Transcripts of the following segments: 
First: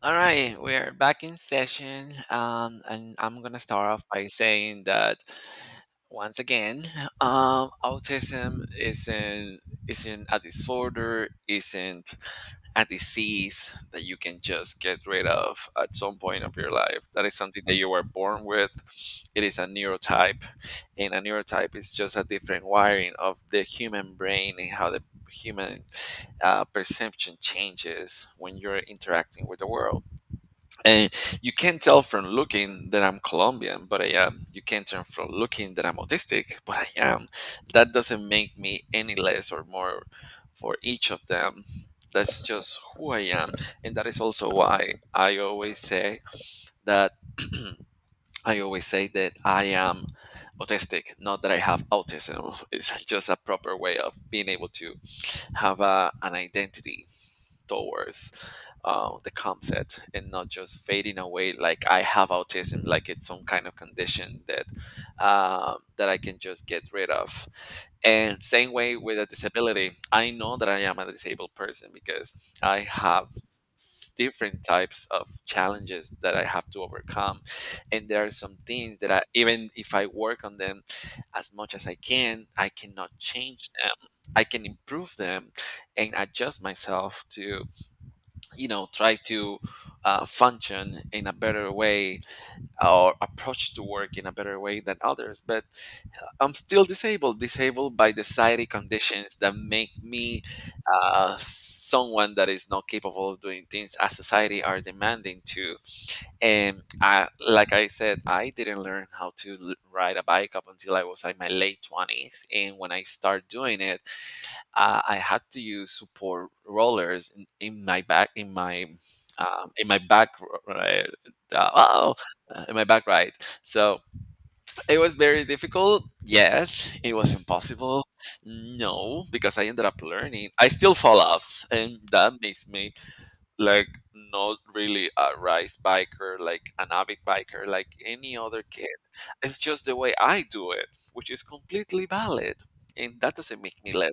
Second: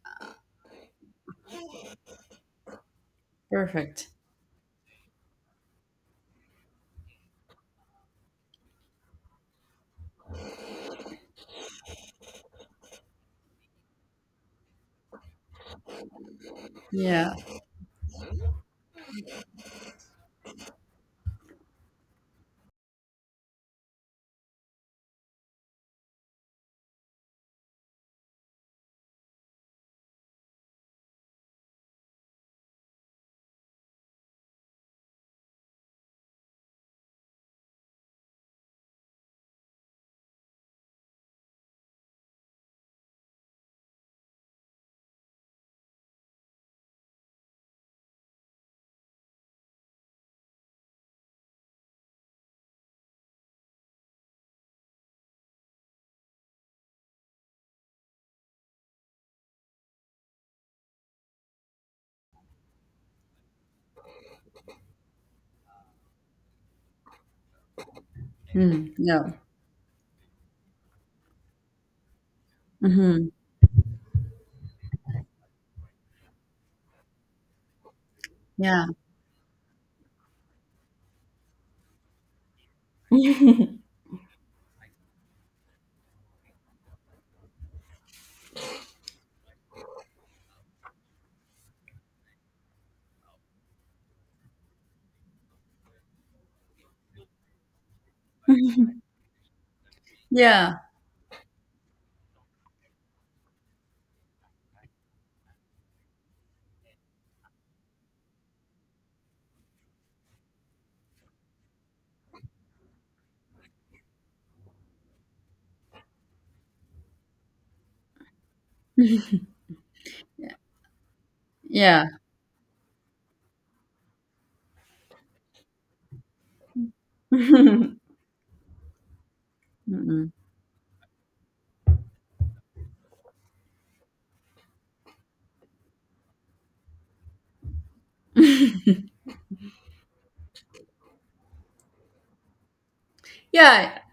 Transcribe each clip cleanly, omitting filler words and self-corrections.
All right, we're back in session, and I'm gonna start off Perfect. by saying that once again, autism isn't a disorder, isn't a disease that you can just get rid of at some point of your life. That Yeah. is something that you were born with. It is a neurotype, and a neurotype is just a different wiring of the human brain and how the human perception changes when you're interacting with the world, and you can't tell from looking that I'm Colombian, but I am. You can't tell from looking that I'm autistic, but I am. That doesn't make me any less or more for each of them. That's just who I am, and that is also why I always say that I always say that I am autistic, not that I have autism. It's just a proper way of being able to have an identity towards the concept and not just fading away like I have autism, like it's some kind of condition that that I can just get rid of. And same Mm, way with a yeah. disability, I know that I am a disabled person because I have Mhm. Different types of challenges that I have to overcome. And there are some Yeah. things that I, even if I work on them as much as I can, I cannot change them. I can improve them and adjust myself to try to function in a better way or approach to work in a better way than others, but I'm still disabled, disabled by the society conditions that make me Yeah. Someone that is not capable of doing things as society are demanding to. And I, like I said, I didn't learn how to ride a bike up until I was like my late 20s, and when I start doing it, I had to use support rollers in my back, in my back right, uh, Yeah. oh in my back right. So it was very difficult. Yes, it was impossible. No, because I ended up Mhm. learning. I still fall off, and that makes me like not really a race biker, like an avid biker, like any other kid. It's just the way I do it, which is completely valid, and that doesn't make me Yeah. less.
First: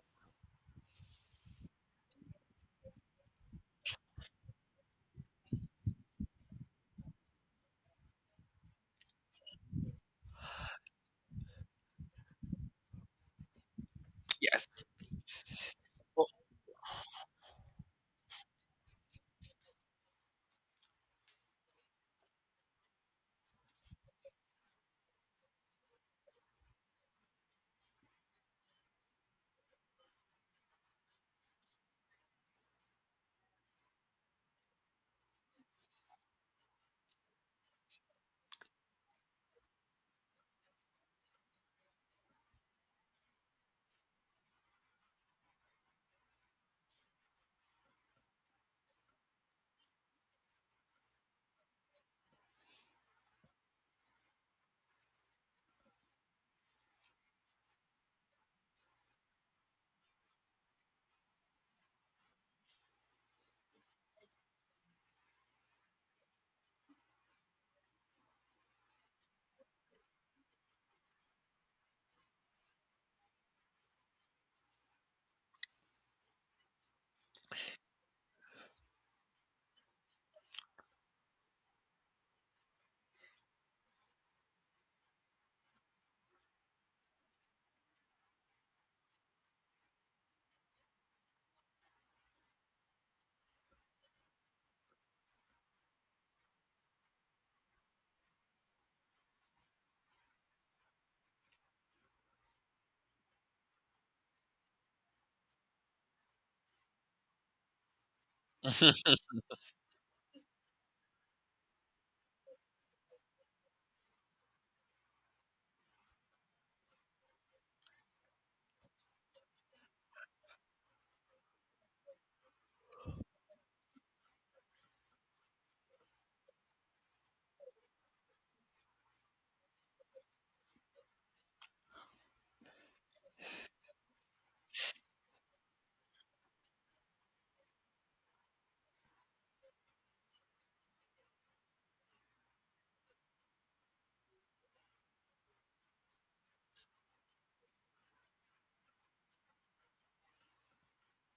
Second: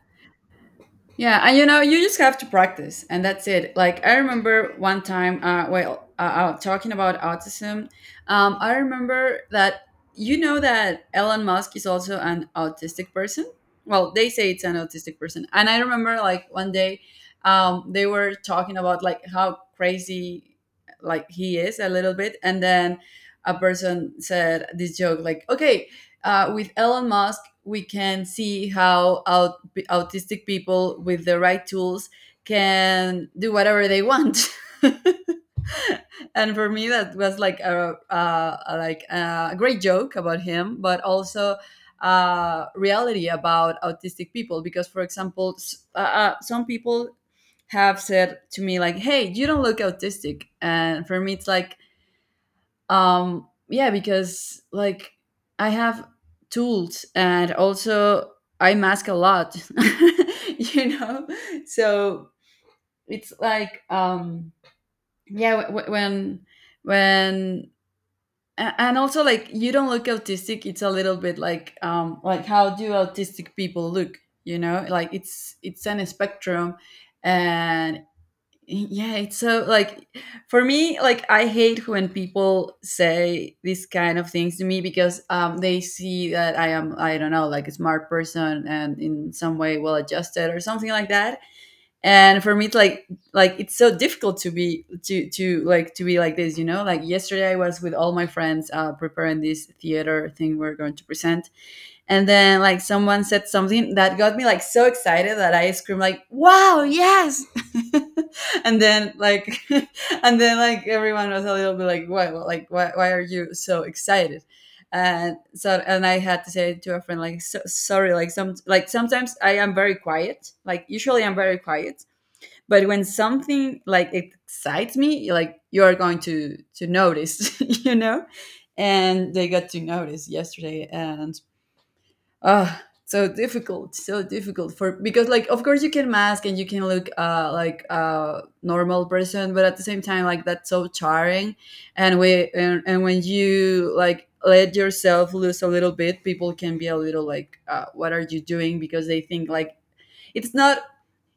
Yeah, and you just have to practice, and that's it. Like I remember one time, well, talking about autism. I remember that you know that Elon Musk is also an autistic person. Well, they say it's an Yes. autistic person, and I remember like one day, they were talking about like how crazy, like he is a little bit. And then a person said this joke like, okay, with Elon Musk, we can see how autistic people with the right tools can do whatever they want. And for me, that was like a great joke about him, but also reality about autistic people. Because, for example, some people have said to me like, "Hey, you don't look autistic," and for me, it's like, yeah, because like I have tools, and also I mask a lot you know so it's like, yeah. When and also, like, you don't look autistic, it's a little bit like, like, how do autistic people look? Like it's an spectrum. And yeah, it's so, like, for me, like, I hate when people say these kind of things to me because they see that I am, I don't know, like, a smart person and in some way well adjusted or something like that, and for me it's like, it's so difficult to be, to be like this. Like, yesterday I was with all my friends, preparing this theater thing we're going to present. And then, like, someone said something that got me, like, so excited that I screamed, like, wow, yes. And then, like, and then, like, everyone was a little bit like, why, why are you so excited? And so and I had to say to a friend, like, "So, sorry, like sometimes I am very quiet, like usually I'm very quiet. But when something like excites me, like, you're going to notice." And they got to notice yesterday. And ah, so difficult for, because like of course you can mask, and you can look, like, a normal person, but at the same time, like, that's so charming. And we and when you, like, let yourself loose a little bit, people can be a little like, what are you doing? Because they think like, it's not,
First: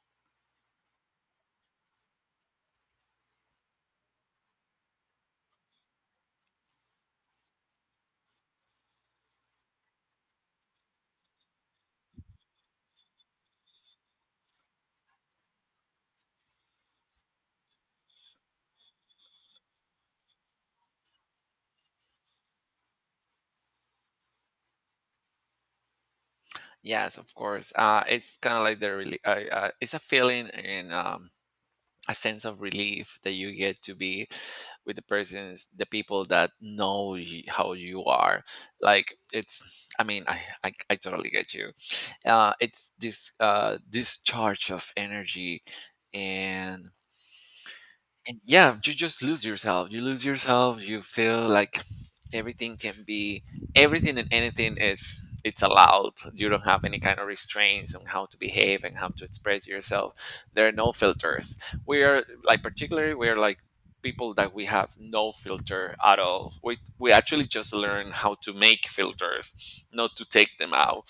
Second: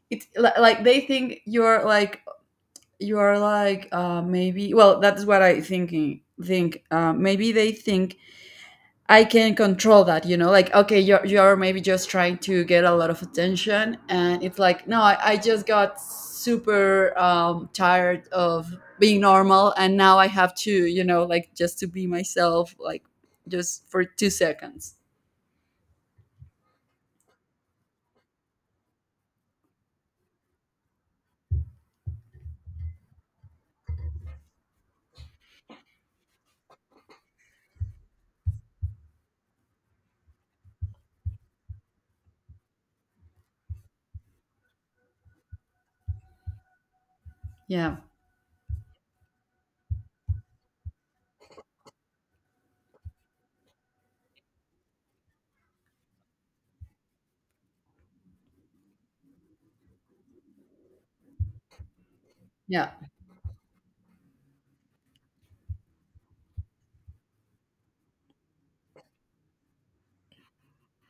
it's li- like they think you're like, maybe. Well, that's what I think, maybe they think I can control that, like, okay, you're maybe just trying to get a lot of attention. And it's like, no, I just got super, tired of being normal, and now I have to, like, just to be myself, like just for two seconds. Yes, of course. It's kind of like the really, it's a feeling and a sense of relief that you get to be with the persons, the people that know how you are. Like it's, I mean, I totally get you. It's this discharge of energy, and Yeah, yeah, you just lose yourself, you lose yourself, you feel like everything can be everything, and anything is it's allowed. You don't have any kind of restraints on how to behave and how to express yourself. There are no filters. We are like yeah, particularly we are like people that we have no filter at all. We actually just learn how to make filters, not to take them out.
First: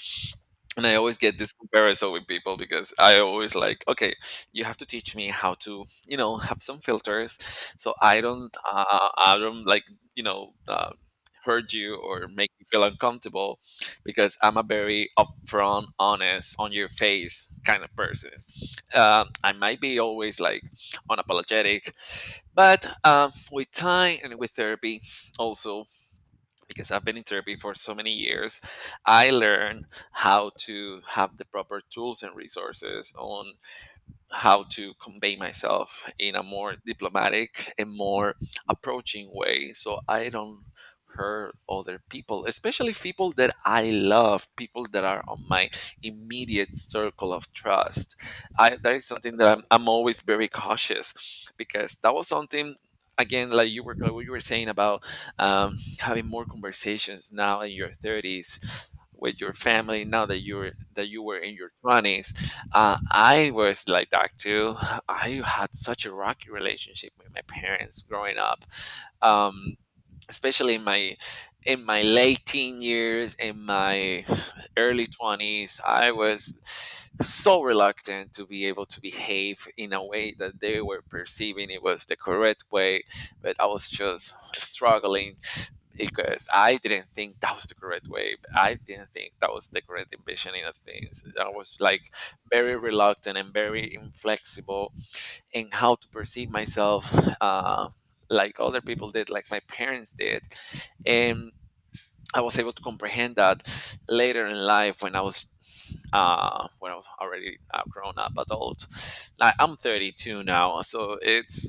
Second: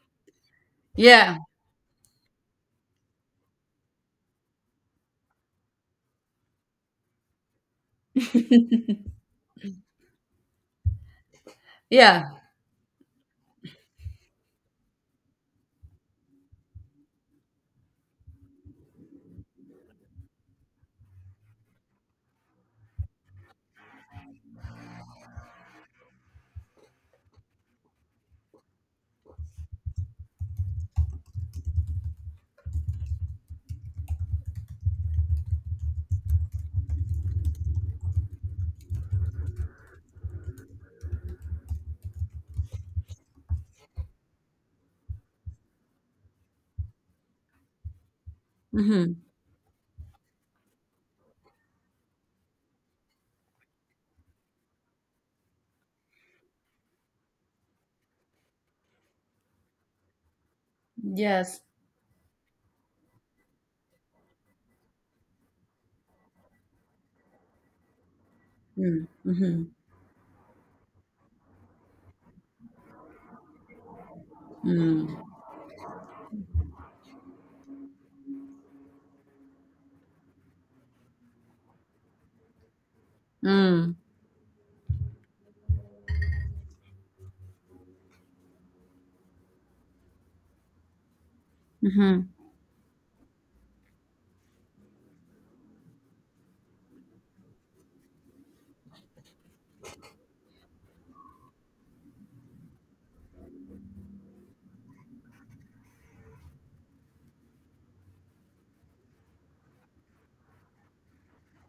And I always get yeah, this comparison with people because I always like, okay, you have to teach me how to, you know, have some filters, so I don't like, you know, hurt you or yeah. make you feel uncomfortable, because I'm a very upfront, honest, on your face kind of person. I might be always like unapologetic, but with time and with therapy, also because I've been in therapy for so many years, I learned how to have the proper tools and resources on how to convey myself in a more diplomatic and more approaching way, so I don't hurt other people, especially people that I love, people that are on my immediate circle of trust. I that is Hmm. something that I'm always very cautious, because that was something again like you were like what you were saying about having more conversations now in your 30s with your family now that you were in Yes. your 20s. I was like that too. I had such a rocky relationship with my parents growing up, Mm-hmm. Mm-hmm. um, especially in my late teen years, in my early Mm. twenties. I was so reluctant to be able to behave in a way that they were perceiving it was the correct way, Mm. but I was Mm-hmm. just struggling because I didn't think that was the correct way. I didn't think that was the correct envisioning of things. I was like very reluctant and very inflexible in how to perceive myself, uh, like other people did, like my parents did. And I was able to comprehend that later in life when I was already a grown up adult. Like I'm 32 now, so it's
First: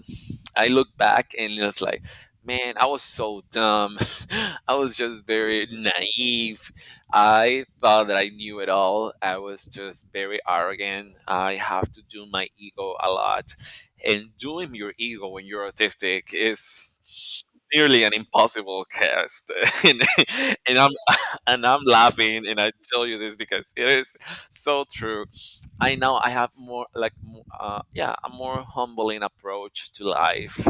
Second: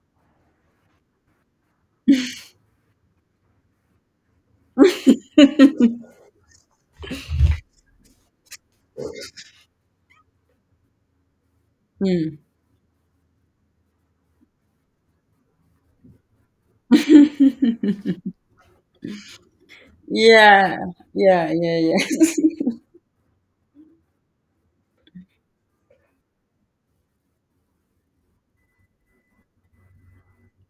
I look back and it's like, man, I was so dumb. I was just very naive. I thought that I knew it all. I was just very arrogant. I have to do Mm. my ego a lot, and doing your ego when you're autistic is nearly an impossible cast. and Yeah, I'm yeah, and yeah, I'm yeah. laughing and I tell you this because it is so true. I now I have more like yeah, a more humbling approach to life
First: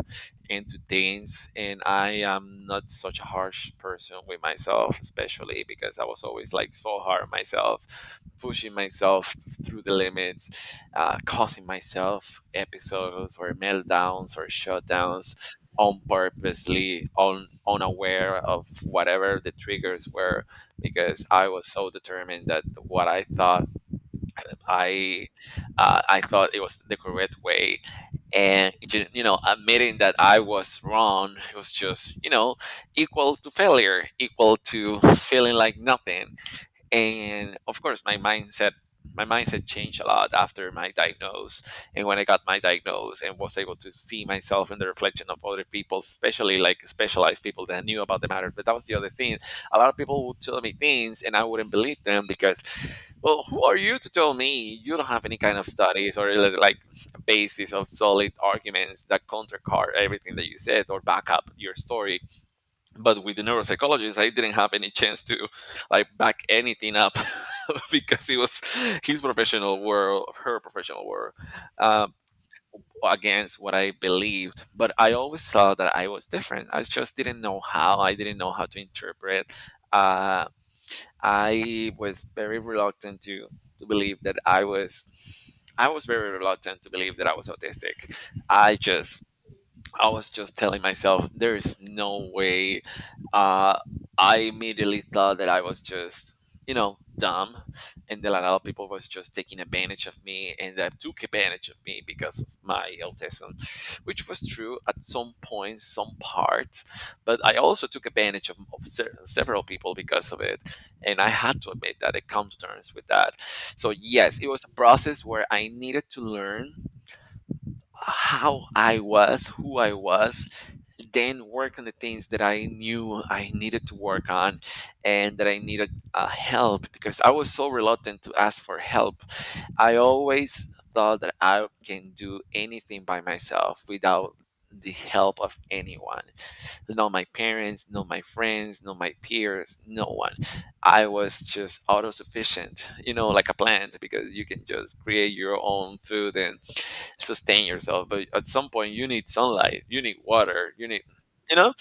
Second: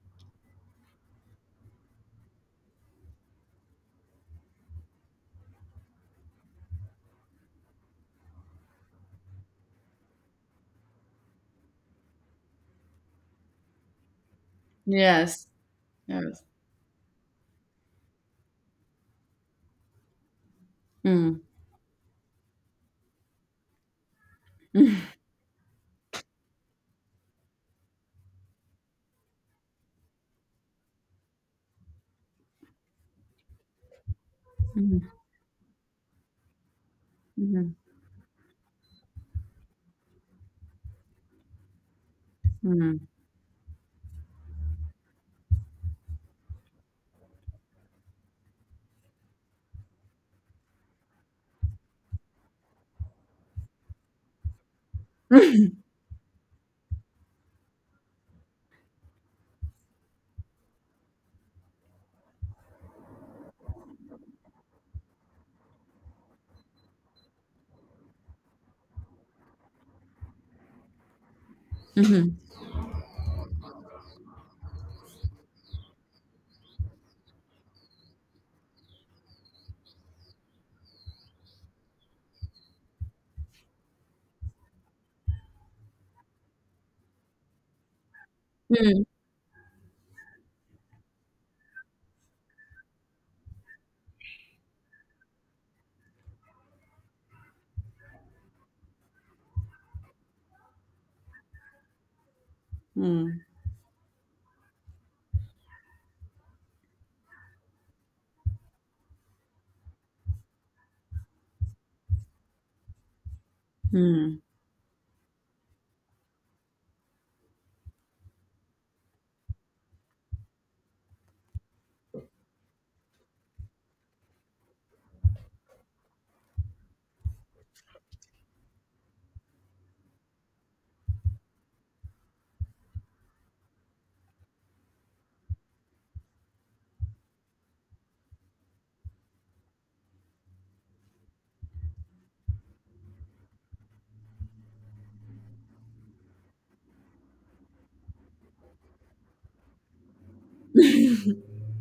and to things, and I am not such a harsh person with myself, especially because I was always like so hard on myself, pushing myself through the limits, causing myself episodes or meltdowns or shutdowns Yes. on Yes. purposely, on unaware of whatever the triggers were, because Mm. I was so determined that what I thought Mm-hmm. I I thought it was the correct way, and you know, admitting that I was wrong was just, you know, equal to failure, equal to Mhm, feeling like nothing. And mhm, of course my mindset changed a lot after my diagnose, and when I got my mhm, diagnose and was able to see myself in the reflection of other people, especially like specialized people that knew about the matter. But that was the other thing, a lot of people would tell me things and I wouldn't believe them, because well who are you to tell me, you don't have any kind of studies or like basis of solid arguments that countercard everything that you said or back up your story. But with the neuropsychologist I didn't have any chance to like back anything up, because it was his professional world, her professional world, uh, mhm, against what I believed. But I always thought that I was different, I just didn't know how, I didn't know how to interpret. uh, I was very reluctant to believe that I was, I was very reluctant to believe that I was autistic. I mhm, just I was just telling myself, there is no way. Uh, I immediately thought that I was just, you know, dumb, and that a lot of people was just taking advantage of me, and that took advantage of me because of my mm, autism, which was true at some points, some parts. But I also took advantage of, se- several people because of it, and I had to admit that it comes to terms with that. So yes, mm. it was a process where I needed to learn how I was, who I was, then work on the things that I knew I needed to work on, and that I needed help, because I was so reluctant to ask for help. I always thought that I can do anything by myself without the help of anyone, not my parents, not my friends, not my peers, no one. I was just autosufficient, you know, like a plant, because you can just create your own food and sustain yourself. But at some point, you need sunlight, you need water, you need, you know,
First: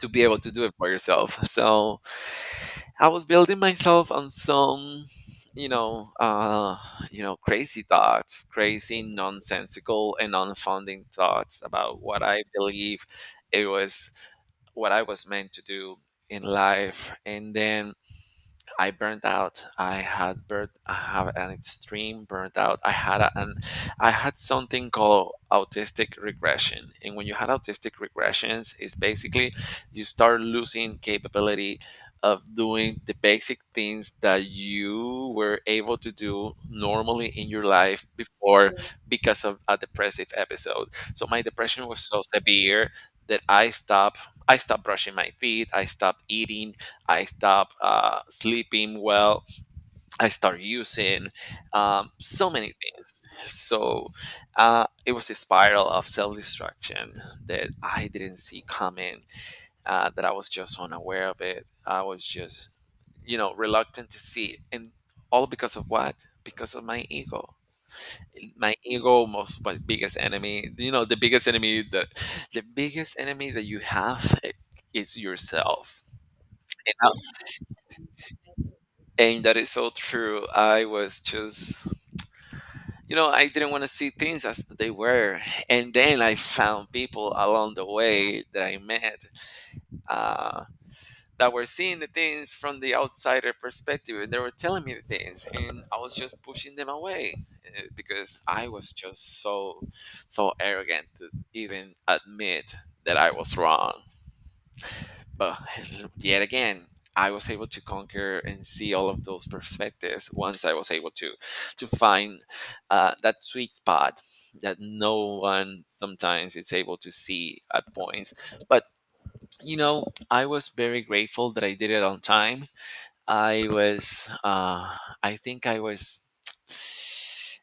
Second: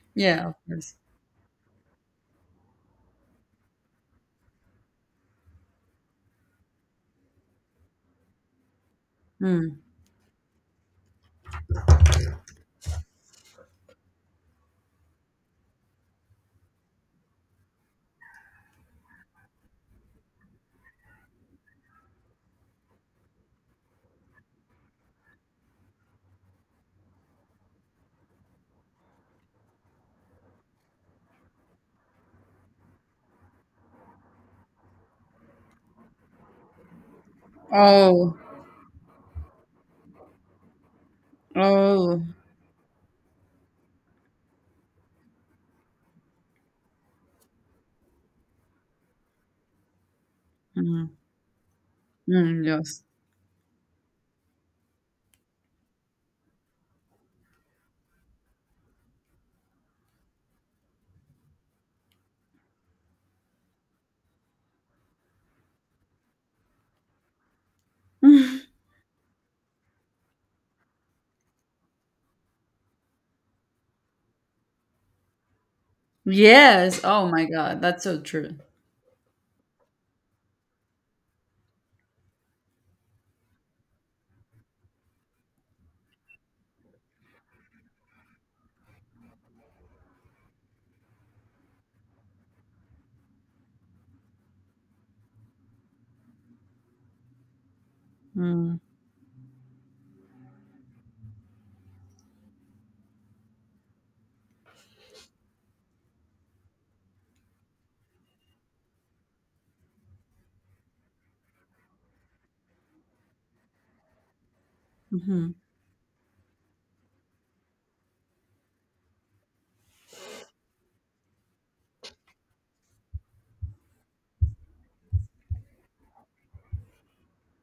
to be able Yeah, to of do it for course. yourself. So I was building myself on some, you know, uh, you know, crazy thoughts, crazy, Mm. nonsensical, and unfounding thoughts about what I believe it was, what I was meant to do in life, and then I burned out. I had burnt. I have an extreme burnt out. I had an I had something called autistic regression. And when you had autistic regressions, it's basically you start losing capability of doing the basic things that you were able to do normally in your life Oh, before. Mm. Because of a depressive episode. So my depression was so oh, severe that I stopped brushing my teeth, I stopped eating, I stop sleeping well. I start mm, using so mm, many yes. things. So it was a spiral of self destruction that I didn't see coming, that I was just unaware of it. I was just, you know, reluctant to see it. And all because of what? Because of my ego. My ego, most my biggest enemy. You know, the biggest enemy that you have is yourself. Yes. Oh my God, that's so true. And that is so true. I was just, I didn't want to see things as they were. And then I found people along the way that I met uh, that were seeing the things from the outsider perspective. And they were telling me the things, and I was just pushing them away because I Mm, was just so, so arrogant to even admit that I was wrong. But yet again, I was able to conquer and see all of those perspectives once I was able to find that sweet spot that no mhm, one sometimes is able to see at points. But you know, I was very grateful that I did it on time. I was, I think I was,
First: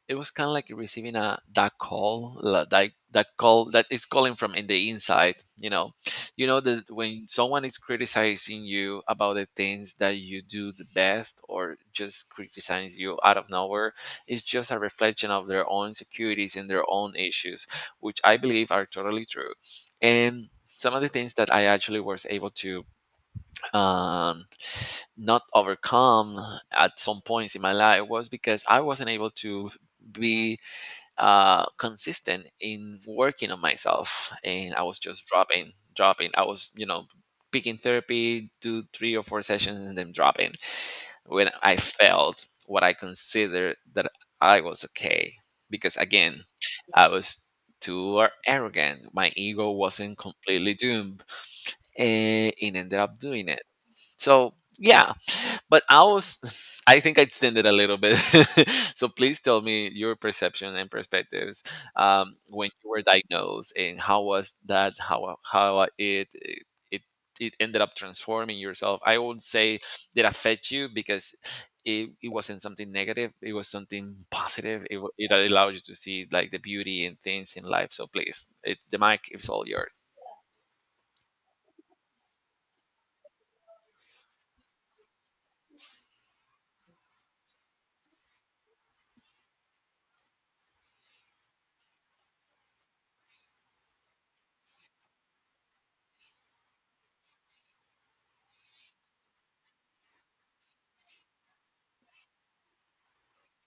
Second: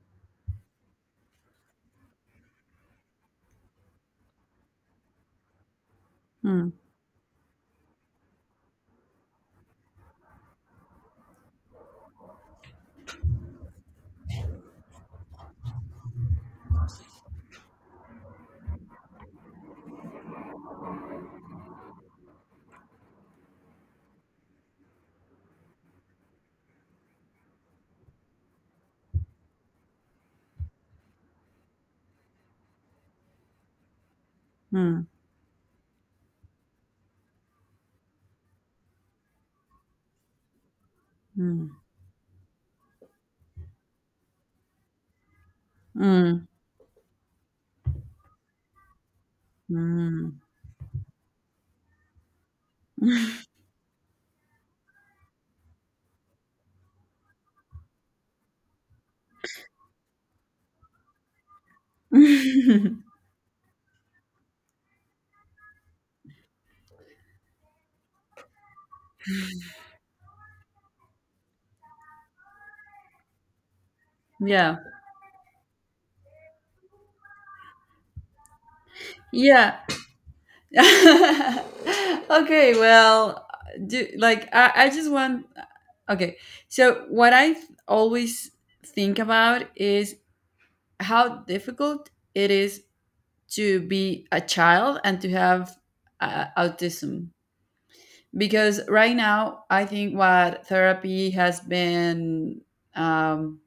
it was kind of like receiving a that call that is calling from in the inside. You know mm, that when someone is criticizing you about the things that you do the best, or just criticizes you out of nowhere, it's just a reflection of their own insecurities and their own issues, which I believe are totally true. And some of the things that I actually was able to um, not overcome at some points in my life was because I wasn't able to be consistent in working on myself, and I was mm, just dropping, dropping. I was, picking therapy, do three or four sessions, and then dropping when I felt what I considered that I was okay. Because again, mm, I was arrogant. My ego mm, wasn't mm. completely doomed, and it ended up doing it. So yeah, but I was, I think I extended a little bit. So please tell me your perception and perspectives when you were diagnosed, and how was that? How it it ended up transforming yourself? I won't say did affect you because it wasn't something negative. It was something Yeah. positive. It allowed you to see like the beauty and things in life. So please, the mic is all Yeah. yours. Okay, well, do, like, I just want, okay. So what I always think about is how difficult it is to be a child and to have, autism. Because right now, I think what therapy um,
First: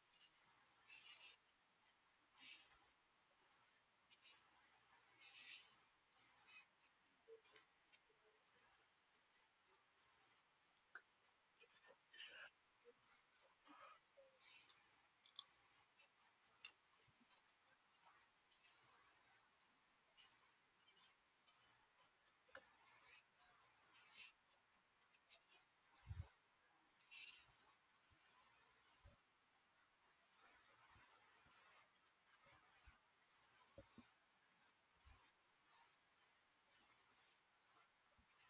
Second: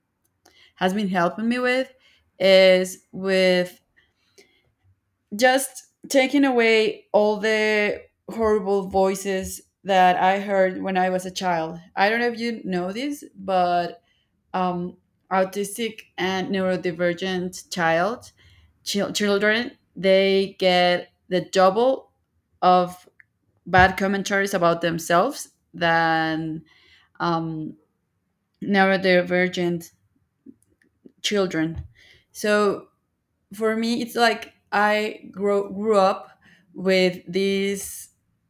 has been helping me with is with just taking away all the horrible voices that I heard when I was a child. I don't know if you know this, but, um, autistic and neurodivergent children, they get the double of bad commentaries about themselves than, um, neurodivergent children. So for me, it's like I grew up with these,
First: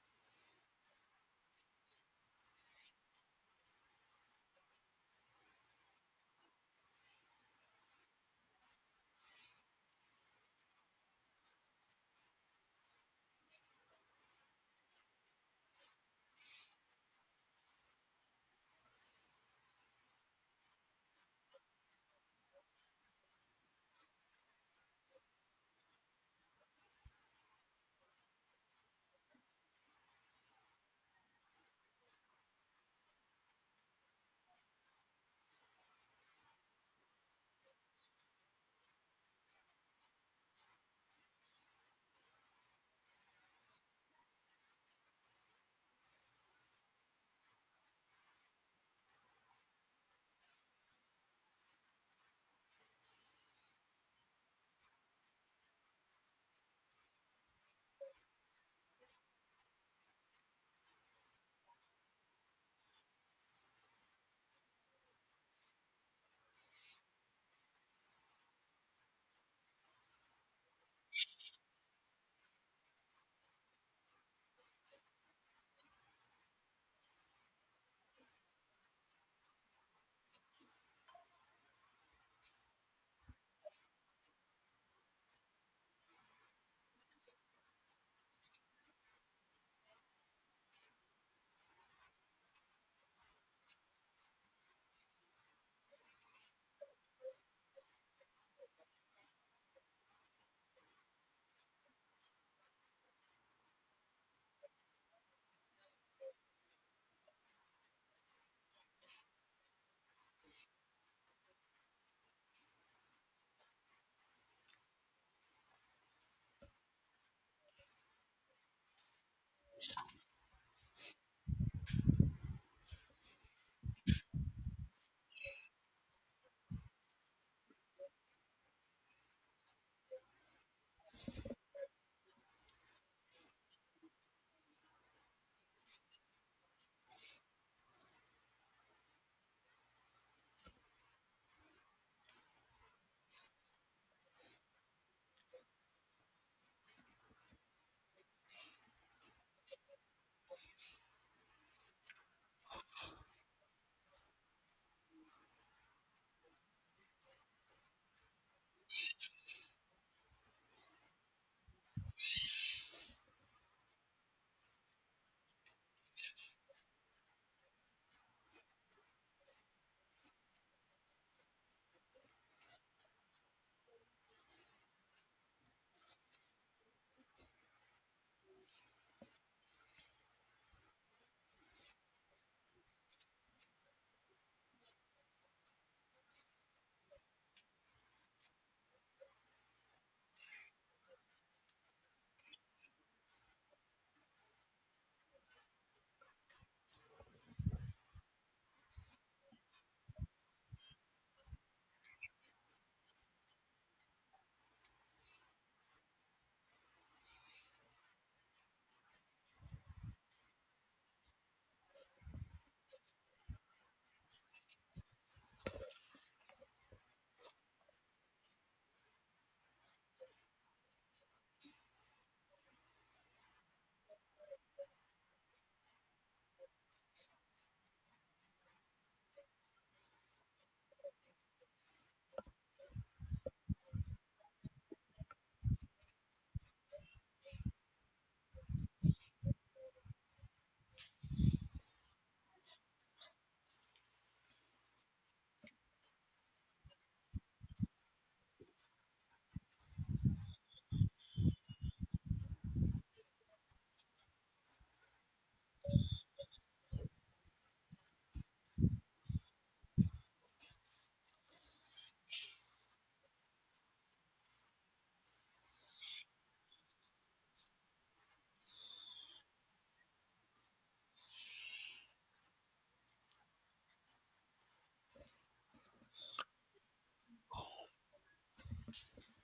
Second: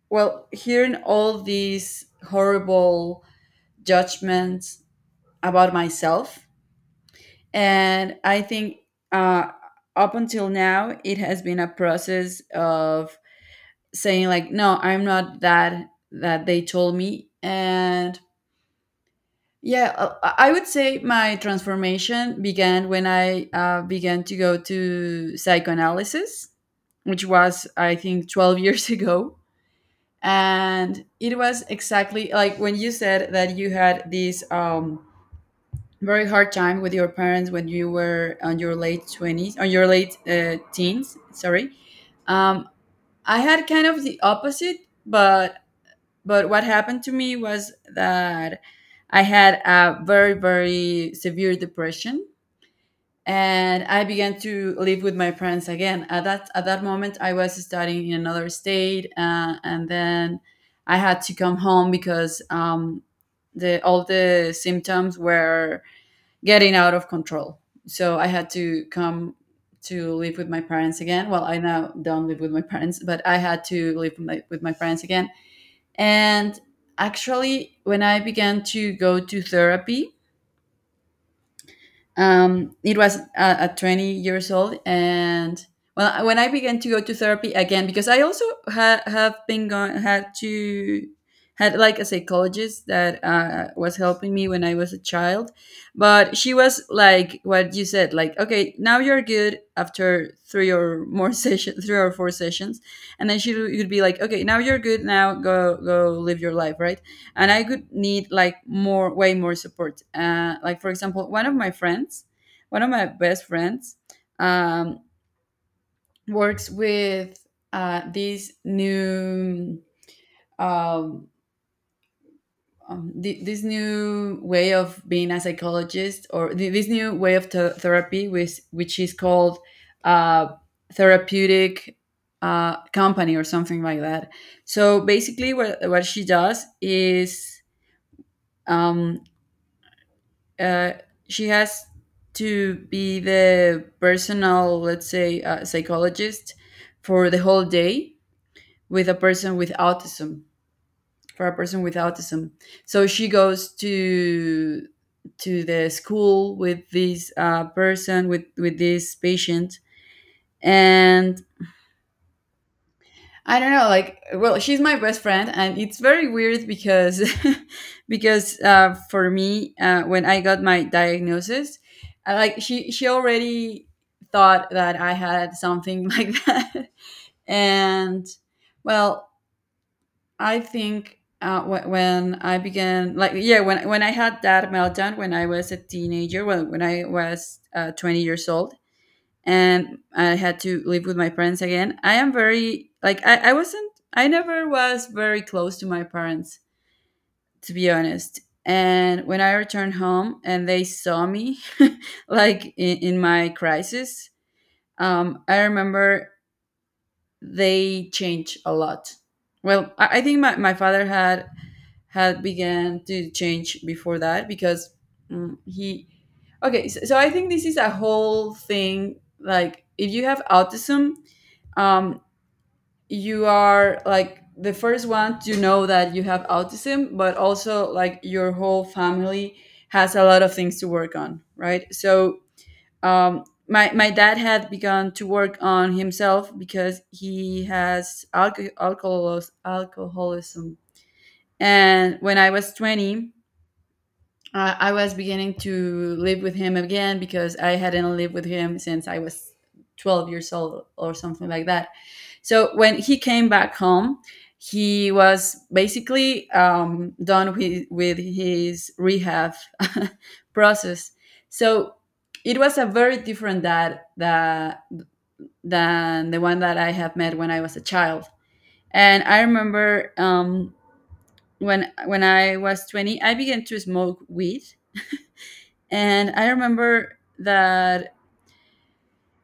well, hearing all these horrible judgments about myself. And I think, uh, up until now, it has been a process of saying like, "No, I'm not that that they told me." And yeah, I would say my transformation began when I, began to go to psychoanalysis, which was, I think, 12 years ago. And it was exactly like when you said that you had this, very hard time with your parents when you were on your late 20s, on your late, teens, sorry. um, I had kind of the opposite, but But what happened to me was that I had a very, very severe depression, and I began to live with my parents again. At that moment, I was studying in another state, and then I had to come home because, the all the symptoms were getting out of control. So I had to come to live with my parents again. Well, I now don't live with my parents, but I had to live with my parents again. And actually, when I began to go to therapy, it was, at 20 years old. And well, when I began to go to therapy again, because I also have been going, had to, had like a psychologist that, was helping me when I was a child. But she was like what you said, like, okay, now you're good after three or more sessions, three or four sessions. And then she would be like, okay, now you're good. Now go, go live your life. Right. And I could need like more way more support, like, for example, one of my friends, one of my best friends, um, works with, these new, um, this new way of being a psychologist, or this new way of therapy, which is called, uh, therapeutic, company or something like that. So basically what she does is, um, uh, she has to be the personal, let's say, psychologist for the whole day with a person with autism. For a person with autism, so she goes to the school with this, person with this patient, and I don't know, like, well, she's my best friend, and it's very weird because, because, for me, when I got my diagnosis, I, like, she already thought that I had something like that. And well, I think, when I began, like, yeah, when I had that meltdown when I was a teenager, well, when I was, 20 years old, and I had to live with my parents again. I am very like I wasn't, I never was very close to my parents, to be honest. And when I returned home and they saw me, like in my crisis, I remember they changed a lot. Well, I think my father had began to change before that because, he, okay. So I think this is a whole thing. Like if you have autism, um, you are like the first one to know that you have autism, but also like your whole family has a lot of things to work on, right? So, my dad had begun to work on himself because he has alcoholism. And when I was 20, I was beginning to live with him again because I hadn't lived with him since I was 12 years old or something like that. So when he came back home, he was basically, done with his rehab process. So it was a very different dad that, than the one that I have met when I was a child. And I remember, when I was 20, I began to smoke weed. And I remember that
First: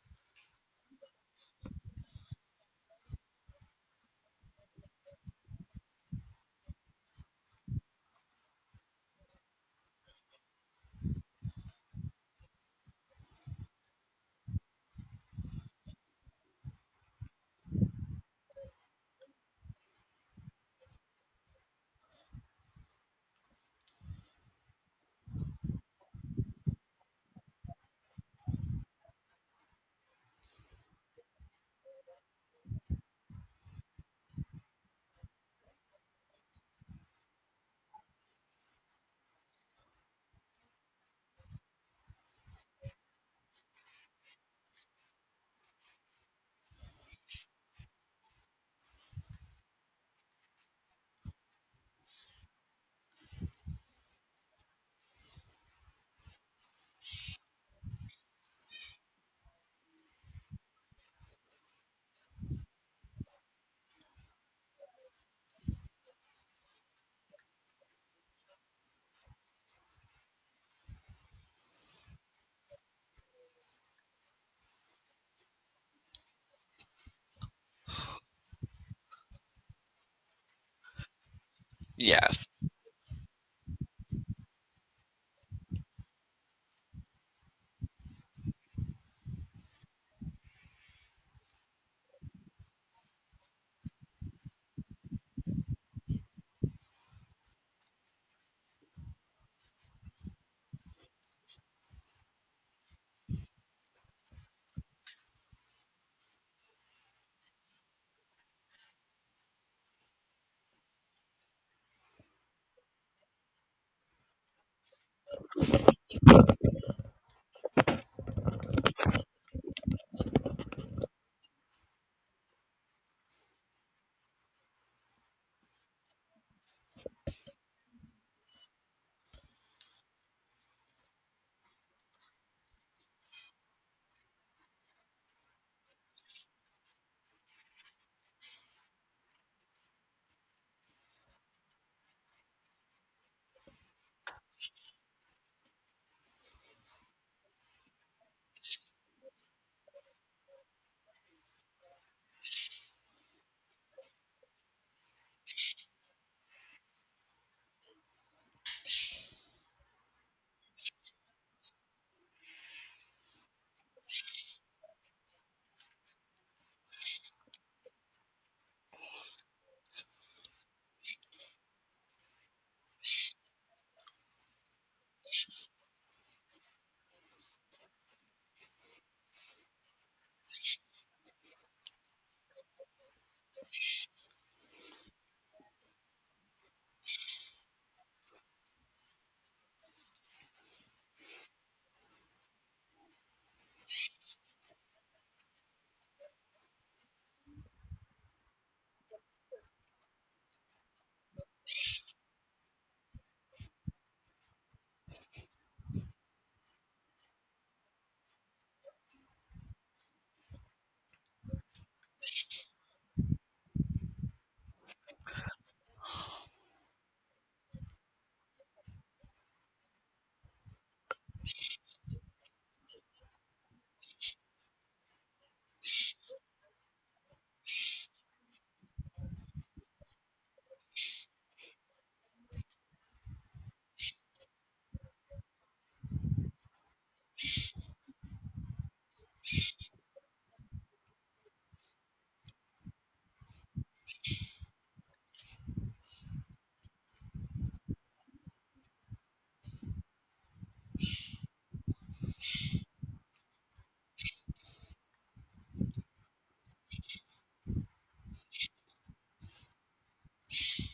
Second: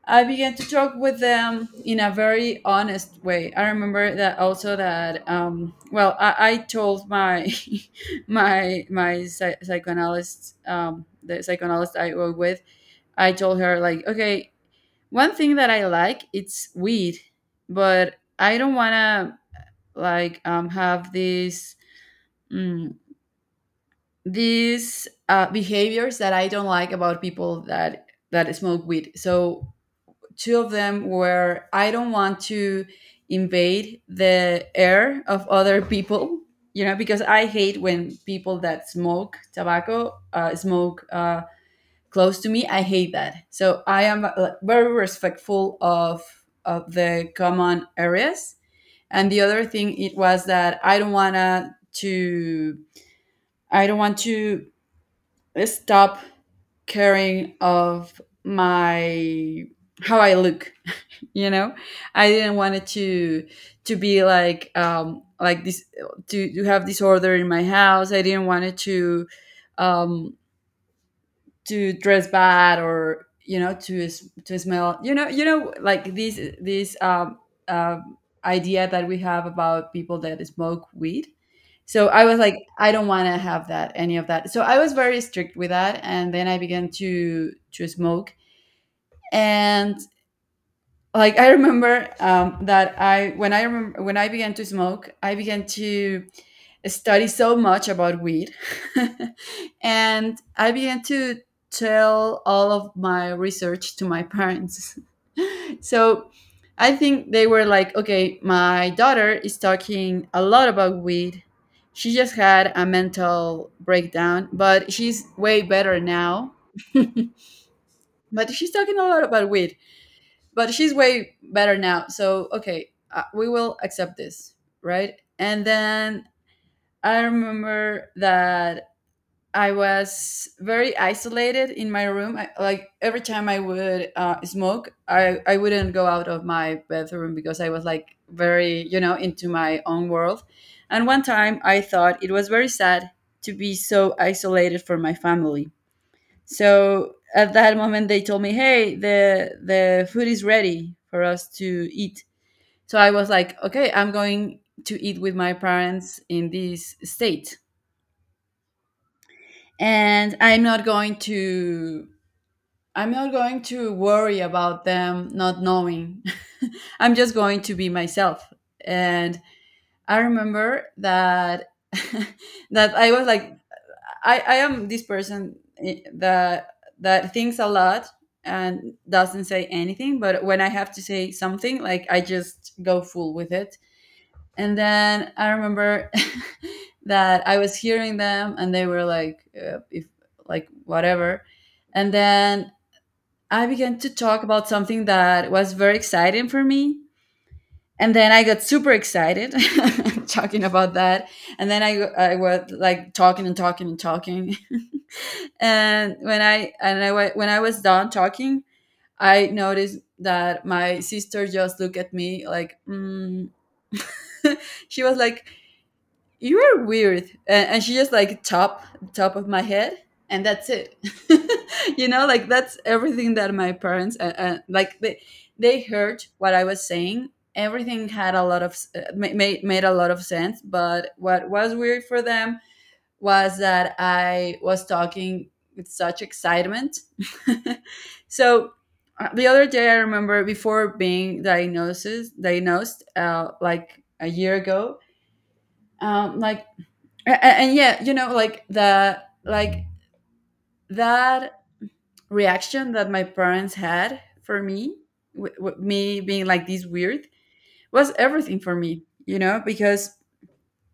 I began to talk with them in a very honest way. I remember that also that, well, I told my my psychoanalyst, the psychoanalyst I work with. I told her like, okay, one thing that I like, it's weed, but I don't wanna like, have these, mm, these, behaviors that I don't like about people that smoke weed. So two of them were I don't want to invade the air of other people, because I hate when people that smoke tobacco, smoke, close to me. I hate that. So I am, very respectful of the common areas. And the other thing it was that I don't want to stop caring of my how I look, you know I didn't want it to be like this, to have disorder in my house. I didn't want it um to dress bad or to smell, like this um idea that we have about people that smoke weed. So I was Yes. like, I don't want to have that, any of that. So I was very strict with that, and then I began to smoke. And like I remember, that I when I remember when I began to smoke, I began to study so much about weed. And I began to tell all of my research to my parents. So I think they were like, okay, my daughter is talking a lot about weed. She just had a mental breakdown but she's way better now. But she's talking a lot about weed, but she's way better now. So okay, we will accept this, right? And then I remember that I was very isolated in my room. Like every time I would smoke, I wouldn't go out of my bathroom because I was like very, you know, into my own world. And one time I thought it was very sad to be so isolated from my family. So at that moment, they told me, "Hey, the food is ready for us to eat." So I was like, "Okay, I'm going to eat with my parents in this state, and I'm not going to." I'm not going to worry about them not knowing. I'm just going to be myself. And I remember that that I was like, I am this person, eh, that that thinks a lot and doesn't say anything, but when I have to say something, like, I just go full with it. And then I remember that I was hearing them and they were like, if, like, whatever. And then I began to talk about something that was very exciting for me, and then I got super excited talking about that. And then I was like talking and talking and talking. And when I and I wa- when I was done talking, I noticed that my sister just looked at me like, mm. She was like, you are weird. And she just like, top, top of my head, and that's it. You know, like that's everything. That my parents, like, they heard what I was saying, everything had a lot of made a lot of sense, but what was weird for them was that I was talking with such excitement. So the other day I remember, before being diagnosed like a year ago, like, and yeah, you know, like the, like, that reaction that my parents had for me, me being like this, weird, was everything for me, you know, because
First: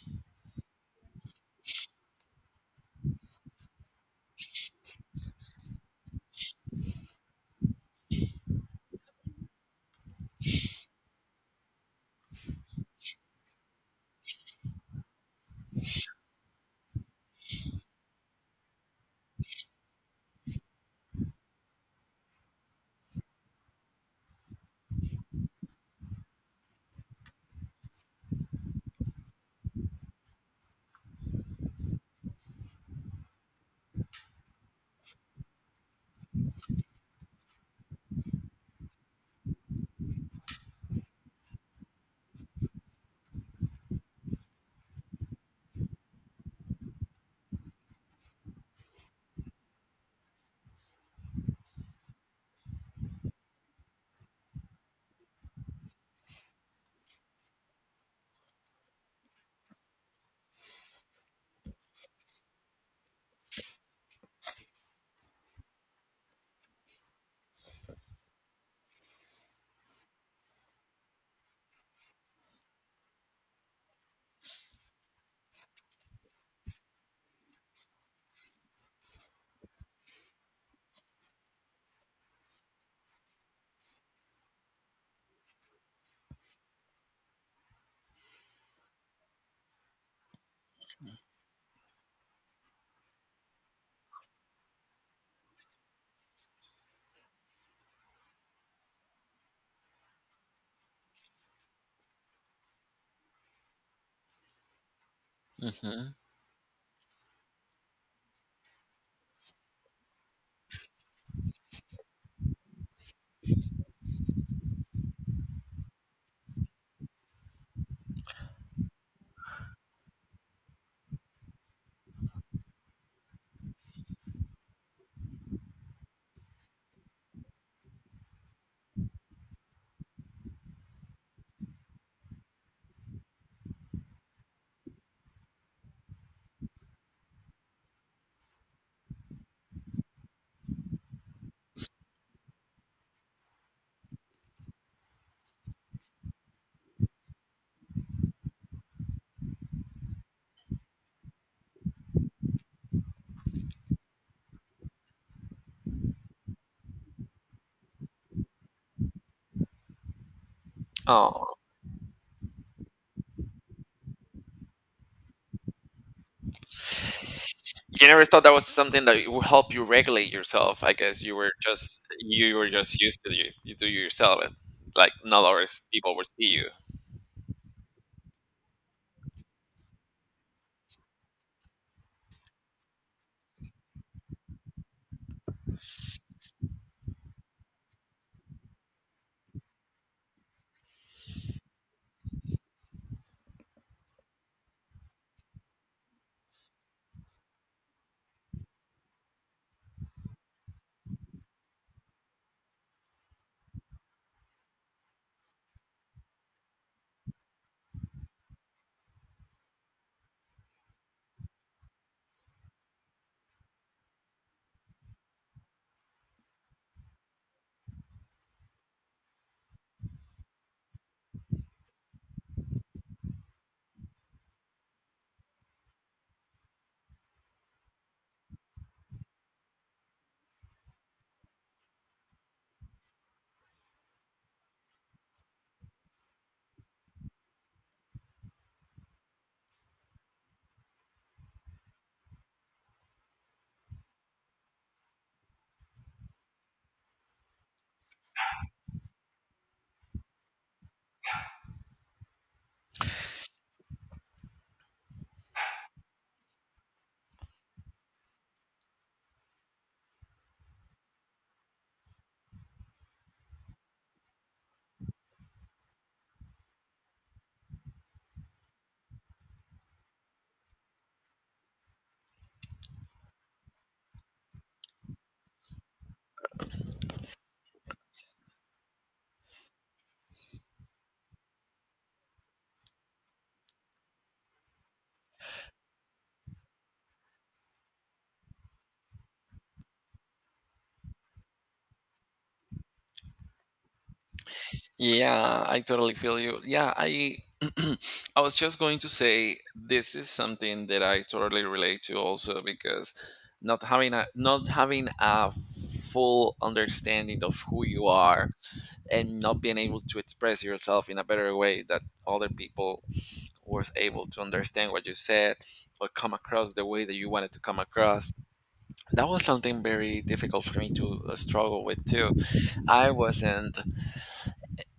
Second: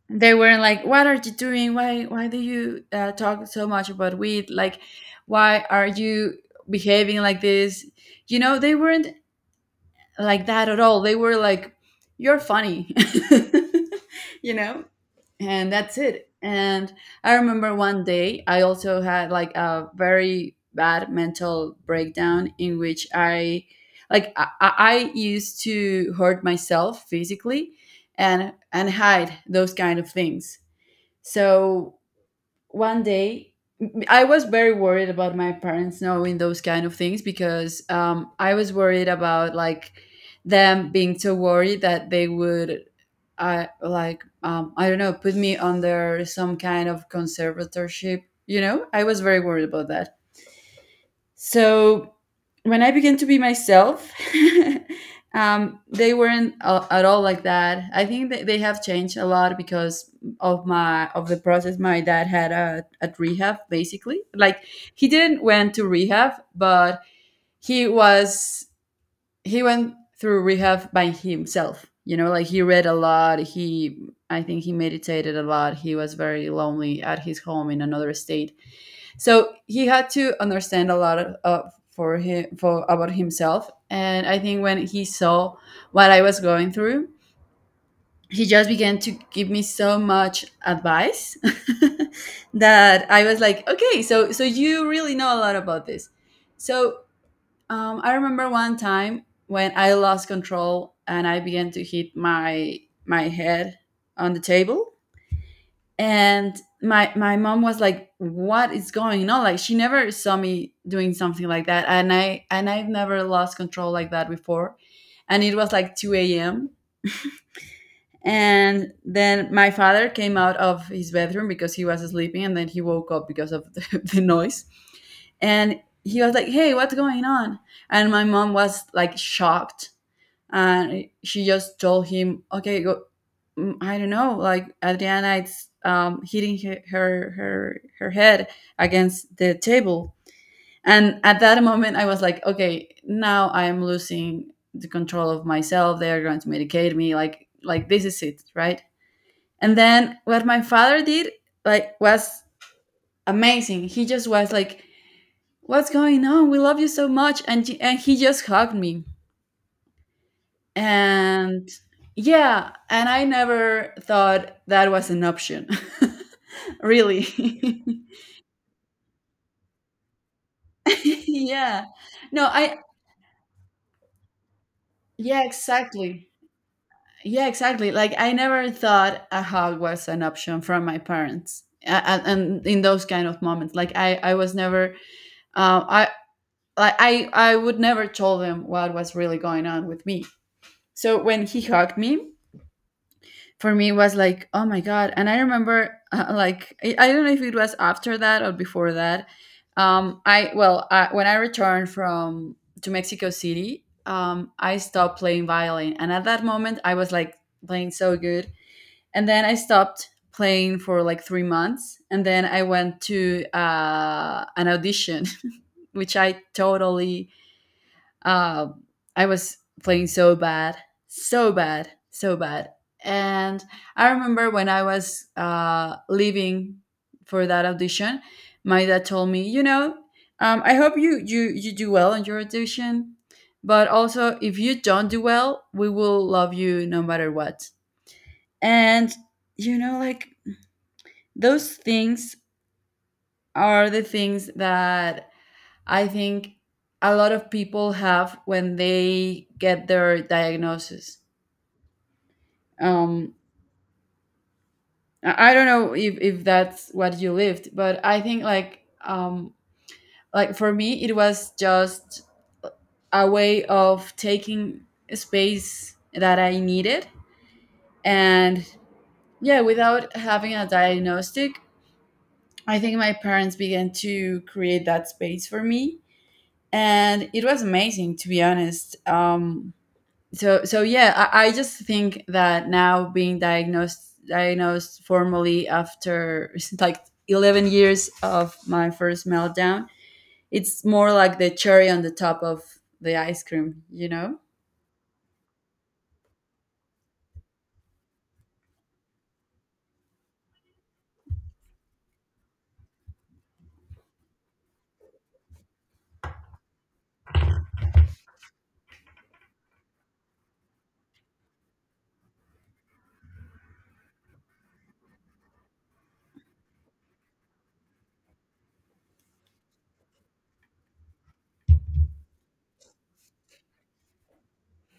they were not like, what are you doing, why do you talk so much about weed? Like, why are you behaving like this? You know, they weren't like that at all. They were like, you're funny. You know, and that's it. And I remember one day I also had like a very bad mental breakdown in which I like I used to hurt myself physically and hide those kind of things. So one day I was very worried about my parents knowing those kind of things because I was worried about, like, them being so worried that they would, I don't know, put me under some kind of conservatorship. You know, I was very worried about that. So when I began to be myself, they weren't a at all like that. I think that they have changed a lot because of my, of the process my dad had at rehab. Basically, like, he didn't went to rehab, but he was he went through rehab by himself. You know, like, he read a lot. He I think he meditated a lot. He was very lonely at his home in another state, so he had to understand a lot of, for him, for, about himself. And I think when he saw what I was going through, he just began to give me so much advice that I was like, okay, so you really know a lot about this. So I remember one time when I lost control and I began to hit my my head on the table. Hmm. And my mom was like, what is going on? Like, she never saw me doing something like that, and I've never lost control like that before. And it was like 2 a.m. And then my father came out of his bedroom because he was sleeping, and then he woke up because of the, the noise. And he was like, hey, what's going on? And my mom was like shocked, and she just told him, "Okay, go." Mm, I don't know, like, Adriana, it's hitting her, her head against the table. And at that moment, I was like, "Okay, now I am losing the control of myself. They are going to medicate me. Like this is it, right?" And then what my father did, like, was amazing. He just was like, "What's going on? We love you so much," and he just hugged me. And yeah, and I never thought that was an option. Really. You never thought that was something that would help you regulate yourself? I guess Yeah. No, you were I, just used to you you do yourself it-, like not yeah, always people would exactly. see you. Yeah, exactly. Like, I never thought a hug was an option from my parents. And in those kind of moments, like, I was never, uh, I, like I would never tell them what was really going on with me. So when he hugged me, for me was like, oh my god. And I remember, I don't know if it was after that or before that. I, when I returned from to Mexico City, I stopped playing violin, and at that moment I was like playing so good. And then I stopped playing for like 3 months, and then I went to an audition which I totally, uh, I was playing so bad, so bad, so bad. And I remember when I was leaving for that audition, my dad told me, you know, I hope you you do well in your audition, but also if you don't do well, we will love you no matter what. And, you know, like, those things are the things that I think a lot of people have when they get their diagnosis. Um, I don't know if that's what you lived, but I think, like, like for me, it was just a way of taking space that I needed. And yeah, without having a diagnostic, I think my parents began to create that space for me, and it was amazing, to be honest. So so yeah, I just think that now being diagnosed formally after like 11 years of my first meltdown, it's more like the cherry on the top of the ice cream, you know. Yeah, I totally feel you. Yeah, I I was just going to say this is something that I totally relate to also because not having a full understanding of who you are and not being able to express yourself in a better way that other people was able to understand what you said or come across the way that you wanted to come across. That was something very difficult for me to struggle with too. I wasn't,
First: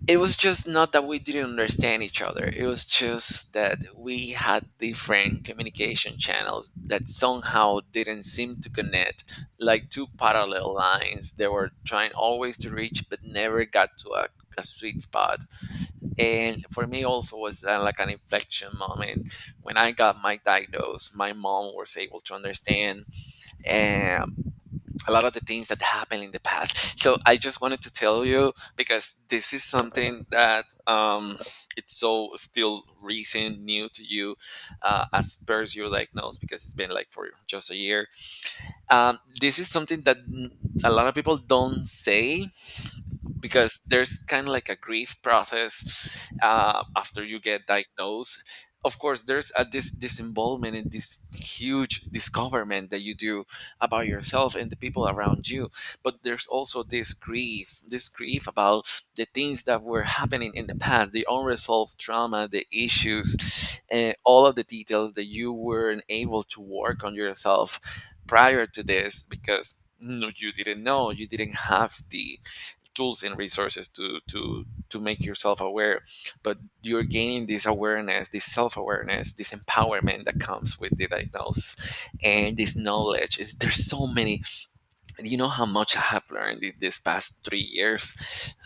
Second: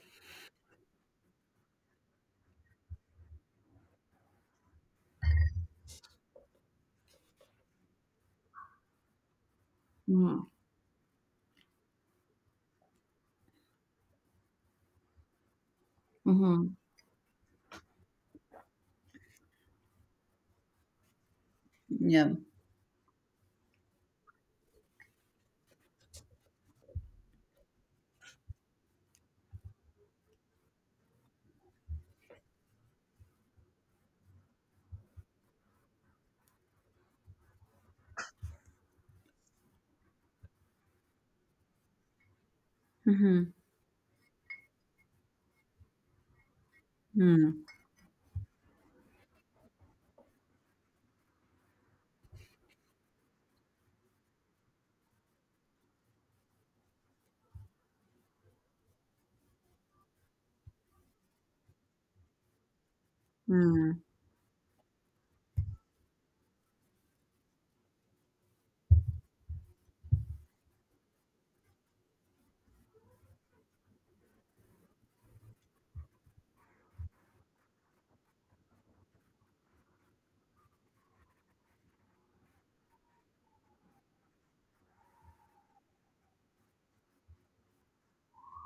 it was just not that we didn't understand each other. It was just that we had different communication channels that somehow didn't seem to connect, like two parallel lines that were trying always to reach but never got to a sweet spot. And Mm-hmm. for me also was that like an inflection moment. When I got my diagnosis, my mom was able Yeah. to understand um, a lot of the things that happened in the past. So I just wanted to tell you because this is something that it's so still recent, new to you, as per your diagnosis because it's been like for just a year. This is something that a lot of people don't say Mm-hmm. because there's kind of like a grief process after you Mm, get diagnosed. Of course, there's a this involvement in this huge discoverment that you do about yourself and the people around you. But there's also this grief about the things that were happening in the past, the unresolved trauma, the issues, mm, and all of the details that you weren't able to work on yourself prior to this because no, you didn't know, you didn't have the tools and resources to make yourself aware. But you're gaining this awareness, this self-awareness, this empowerment that comes with the diagnosis, and this knowledge is, there's so many. You know how much I have learned this past 3 years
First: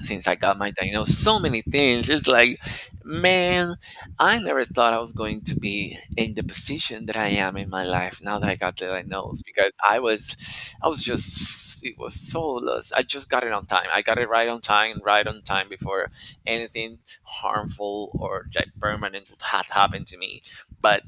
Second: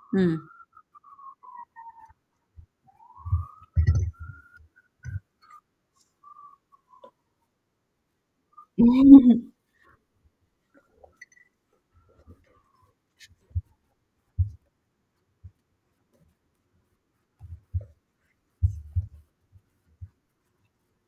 since I got my diagnosis. So many things. It's like, man, I never thought I was going to be in the position that I am in my life now that I got the diagnosis. mm. Because I was just, it was so lost. I just got it on time. I got it right on time before anything harmful or like permanent had happened to me. But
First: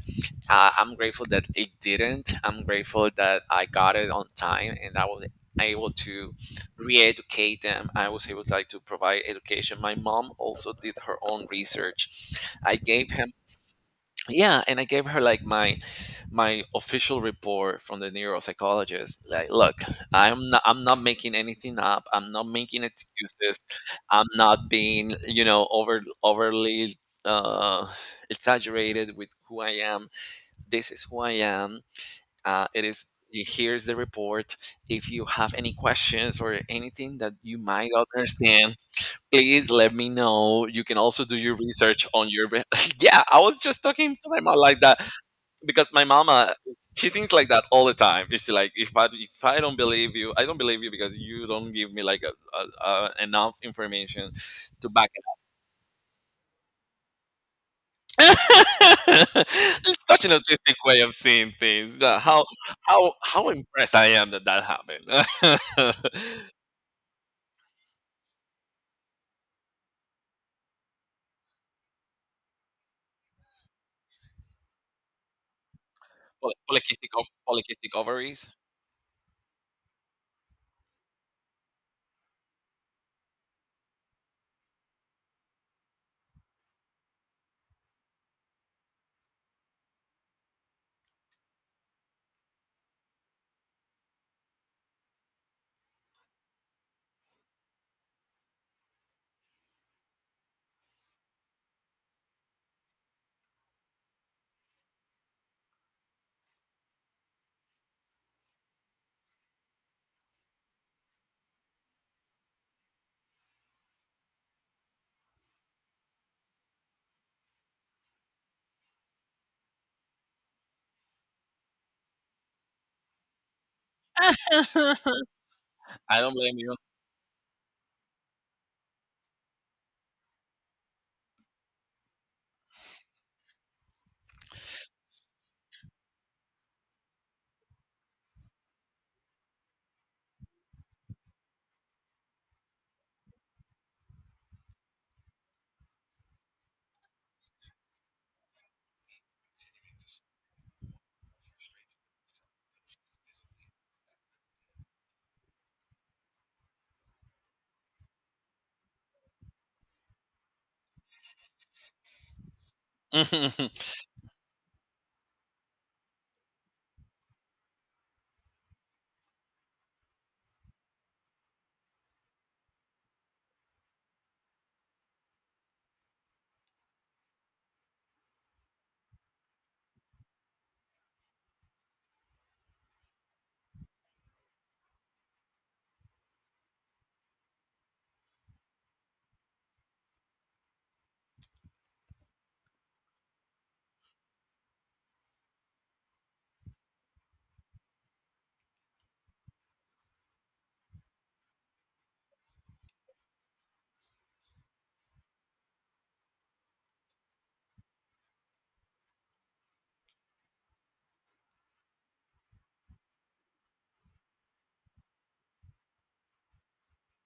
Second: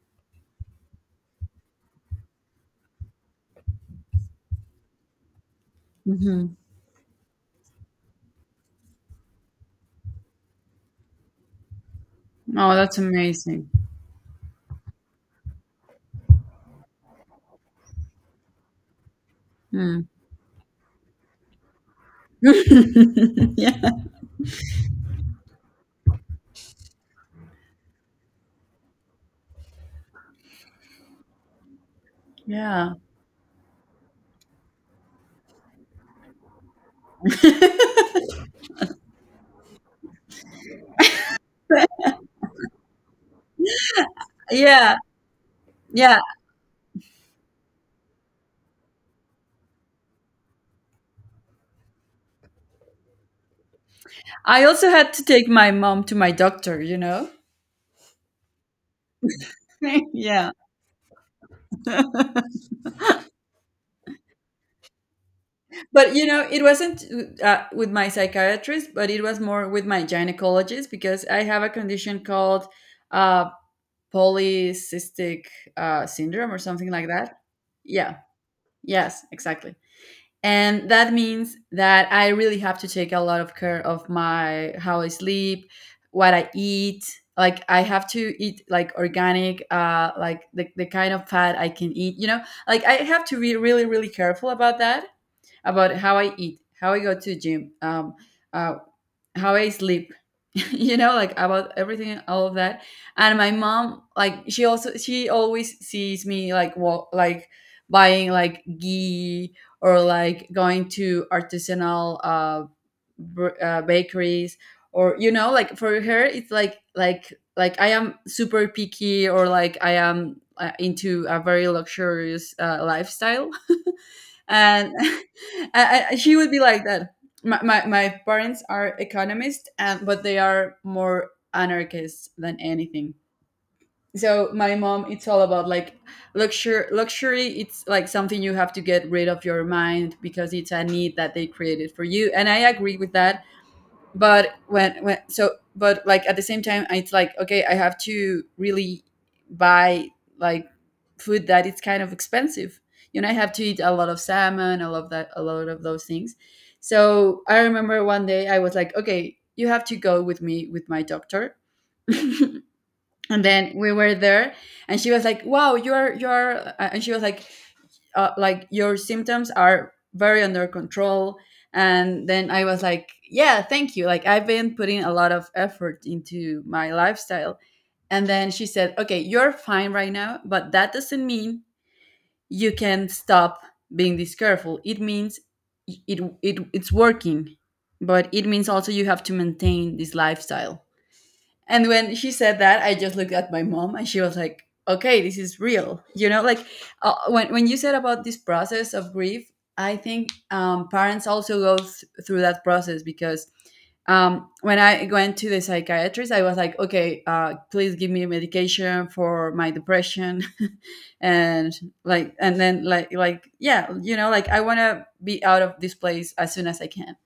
I'm grateful that it didn't. I'm grateful that I got it on time and I was able to Hmm. re-educate them. I was able to, like, to provide education. My mom also did her own research. Oh, I that's gave him, amazing. yeah, and I gave her like my official report from the neuropsychologist. Like, look, Mm. I'm not making anything up. I'm not making excuses. Yeah. I'm not being, you know, overly uh exaggerated with who I am. This is who I am. It Yeah. is, here's the report. If you have any questions or anything that you might not understand, please let me know. You can also do your research on your. Be- Yeah, I was just talking to my mom like Yeah. that because my Yeah. mama, she thinks like that all the time. She's like, if I don't believe you, I don't believe you because you don't give me like a enough information I to also back. had to take my mom to my doctor, you know? It's such an Yeah. autistic way of seeing things. How impressed I am that that happened. But you know, it wasn't with my psychiatrist, but it was more with my gynecologist because I have a condition called uh, polycystic syndrome or something like that. Polycystic Yeah. ovaries. Yes. Exactly. And that means that I really have to take a lot of care of my how I sleep, what I eat. Like, I have to eat like organic, like the kind of fat I can eat. You know, like, I have to be really really careful about that, about how I eat, how I go to the gym, uh, how I sleep, you know, like about everything, all of that. And my mom, like, she always sees me like, well, like buying like ghee, or like going to artisanal bakeries, or you know like for her it's like, I am super picky, or like I am into a very luxurious lifestyle. And I don't she would blame be you. like that. My parents are economists, and but they are more anarchists than anything. So my mom, it's all about like luxury. Luxury, it's like something you have to get rid of your mind because it's a need that they created for you, and I agree with that. But when when so but like at the same time it's like, okay, I have to really buy, like, food that it's kind of expensive. You know, I have to eat a lot of salmon, a lot of that, a lot of those things. So I remember one day I was like, okay, you have to go with me with my doctor. And then we were there and she was like, wow, you're and she was like, like, your symptoms are very under control. And then I was like, yeah, thank you, like I've been putting a lot of effort into my lifestyle. And then she said, okay, you're fine right now, but that doesn't mean you can stop being this careful. It means it's working, but it means also you have to maintain this lifestyle. And when she said that, I just looked at my mom and she was like, okay, this is real. You know, like, when you said about this process of grief, I think parents also go through that process, because when I went to the psychiatrist, I was like, okay, please give me medication for my depression. and and then yeah, like, I want to be out of this place as soon as I can.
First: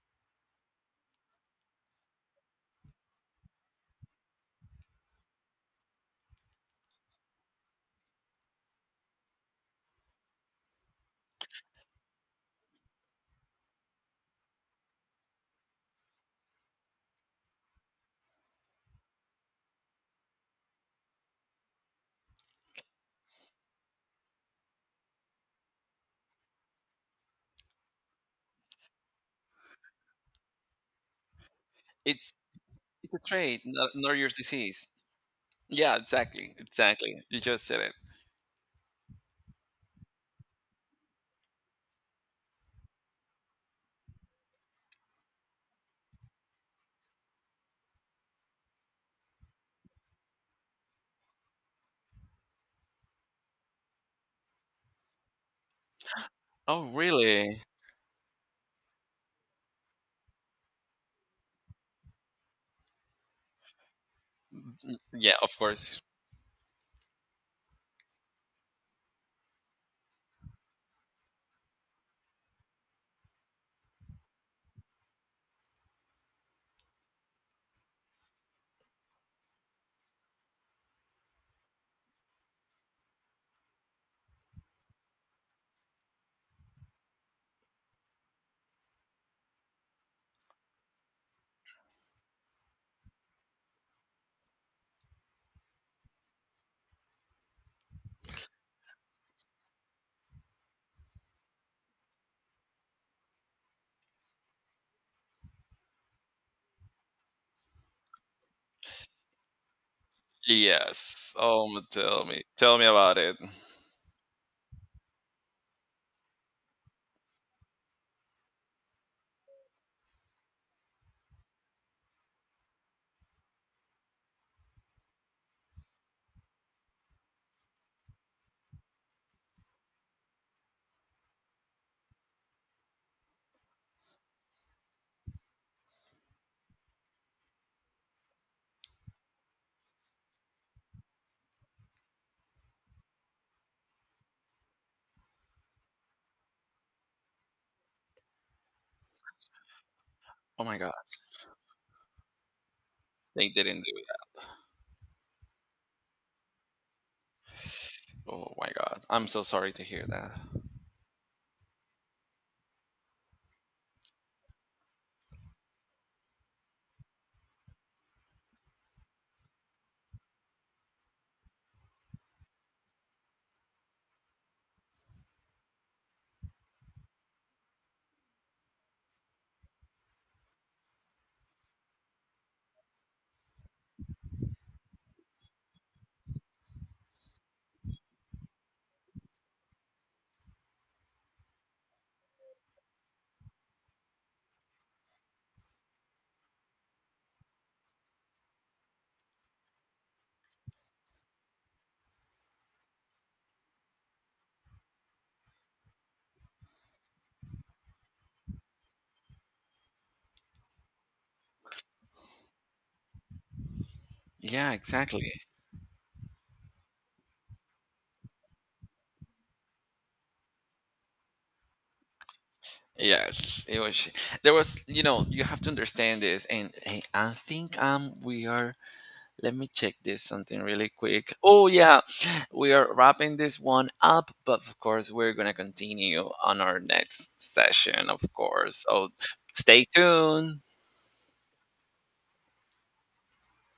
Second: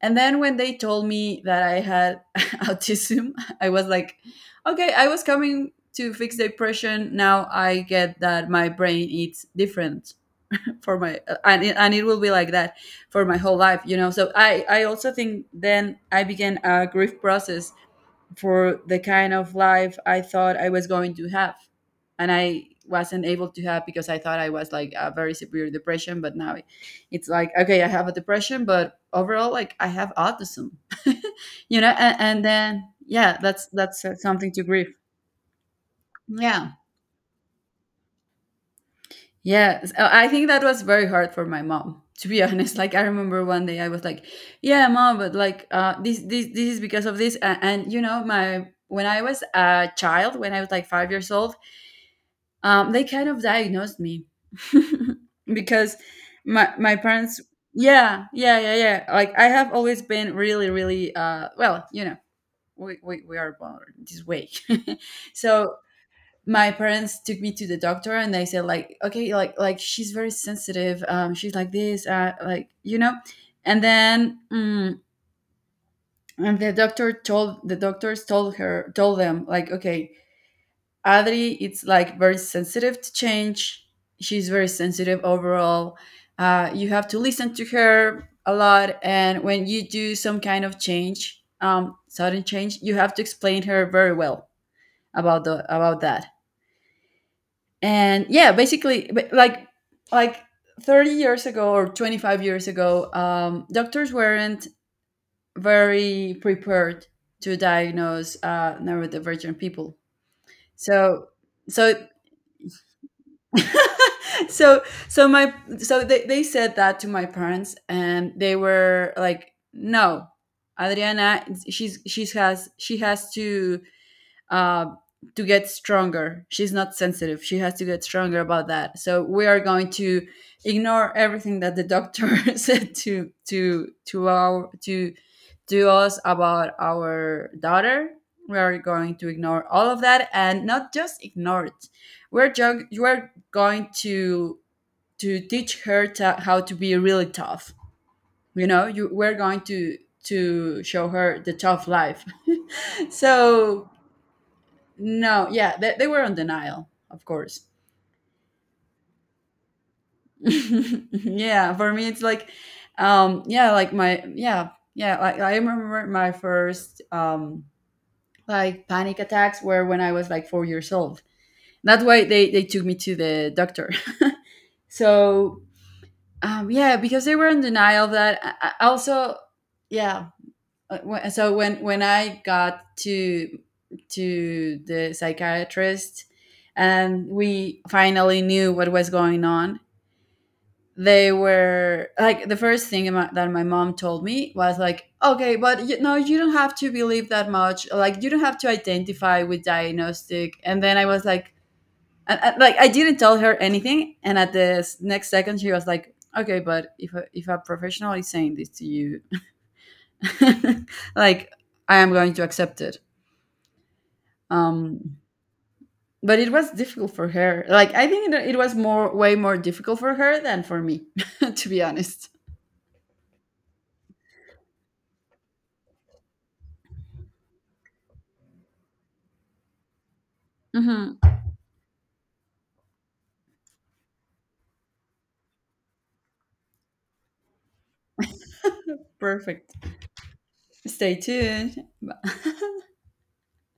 And then when they told me that I had autism, I was like, okay, I was coming to fix depression. Now I get that my brain is different for my and it will be like that for my whole life. So I also think then I began a grief process for the kind of life I thought I was going to have. And I wasn't able to have because I thought I was like a very severe depression. But now it's like, okay, I have a depression, but overall, like I have autism, you know? And, it's and then, it's a yeah, trait, not, that's not your something to disease. grieve. Yeah, exactly, Yeah. exactly. You just said it. Yeah. So I think that was very hard for my mom. To be honest, like I remember one day I was like, "Yeah, mom, but like this is because of this." And you know, my when I was a child, when I was like 5 years old, they kind of diagnosed me because my Oh, my parents, really? yeah, yeah, yeah, yeah, like I have always been really really well, you know, we are born this way. Yeah, of So course. my parents took me to the doctor and they said like, okay, like she's very sensitive, she's like this, like, you know. And then and the doctor told the doctors told her told them, like, okay, Adri, it's like very sensitive to change. She's very sensitive overall. You have to listen to her a lot, and when you do some kind of change, sudden change, you have to explain her very well about the about that. And yeah, basically, but like 30 years ago or 25 years ago, doctors weren't very prepared to diagnose neurodivergent people. So Yes. Oh, m- so tell me about it. so so my so they said that to my parents and they were like, no, Adriana, she has to uh get stronger. She's not sensitive, she has to get stronger about that, so we are going to ignore everything that the doctor said to us about our daughter. We are going to ignore all of that, and not just ignore it. We're going to teach her how to be really tough. You know, you we're going Oh my to God, show her the tough life. they didn't do So it. no, yeah, they were on denial, of course. Oh my God, I'm so sorry to hear that. Yeah, for me it's like, yeah, like my yeah yeah like I remember my first like panic attacks were when I was like 4 years old. That's why they took me to the doctor. So yeah, because they were in denial of that. I also, yeah, uh, so when I got to the psychiatrist and we finally knew what was going on, they were like, the first thing that my mom told me was like, "Okay, but you, know you don't have to believe that much. Like you don't have to identify with diagnostic." And then I was like, like, I didn't tell her anything, and at the next second she was like, "Okay, but if a professional is saying this to you, like I am going to accept it." Yeah, Um, exactly. but it was difficult for her. Like, I think it was more, way more difficult for her than for me, to be honest. Yes, it was. There was, you know, you have to understand this, and I think we are. Let me check this something really quick. Hmm. Oh yeah, we are wrapping this one up, but of course we're gonna continue on our next session, of course. So Perfect. stay tuned. Stay tuned.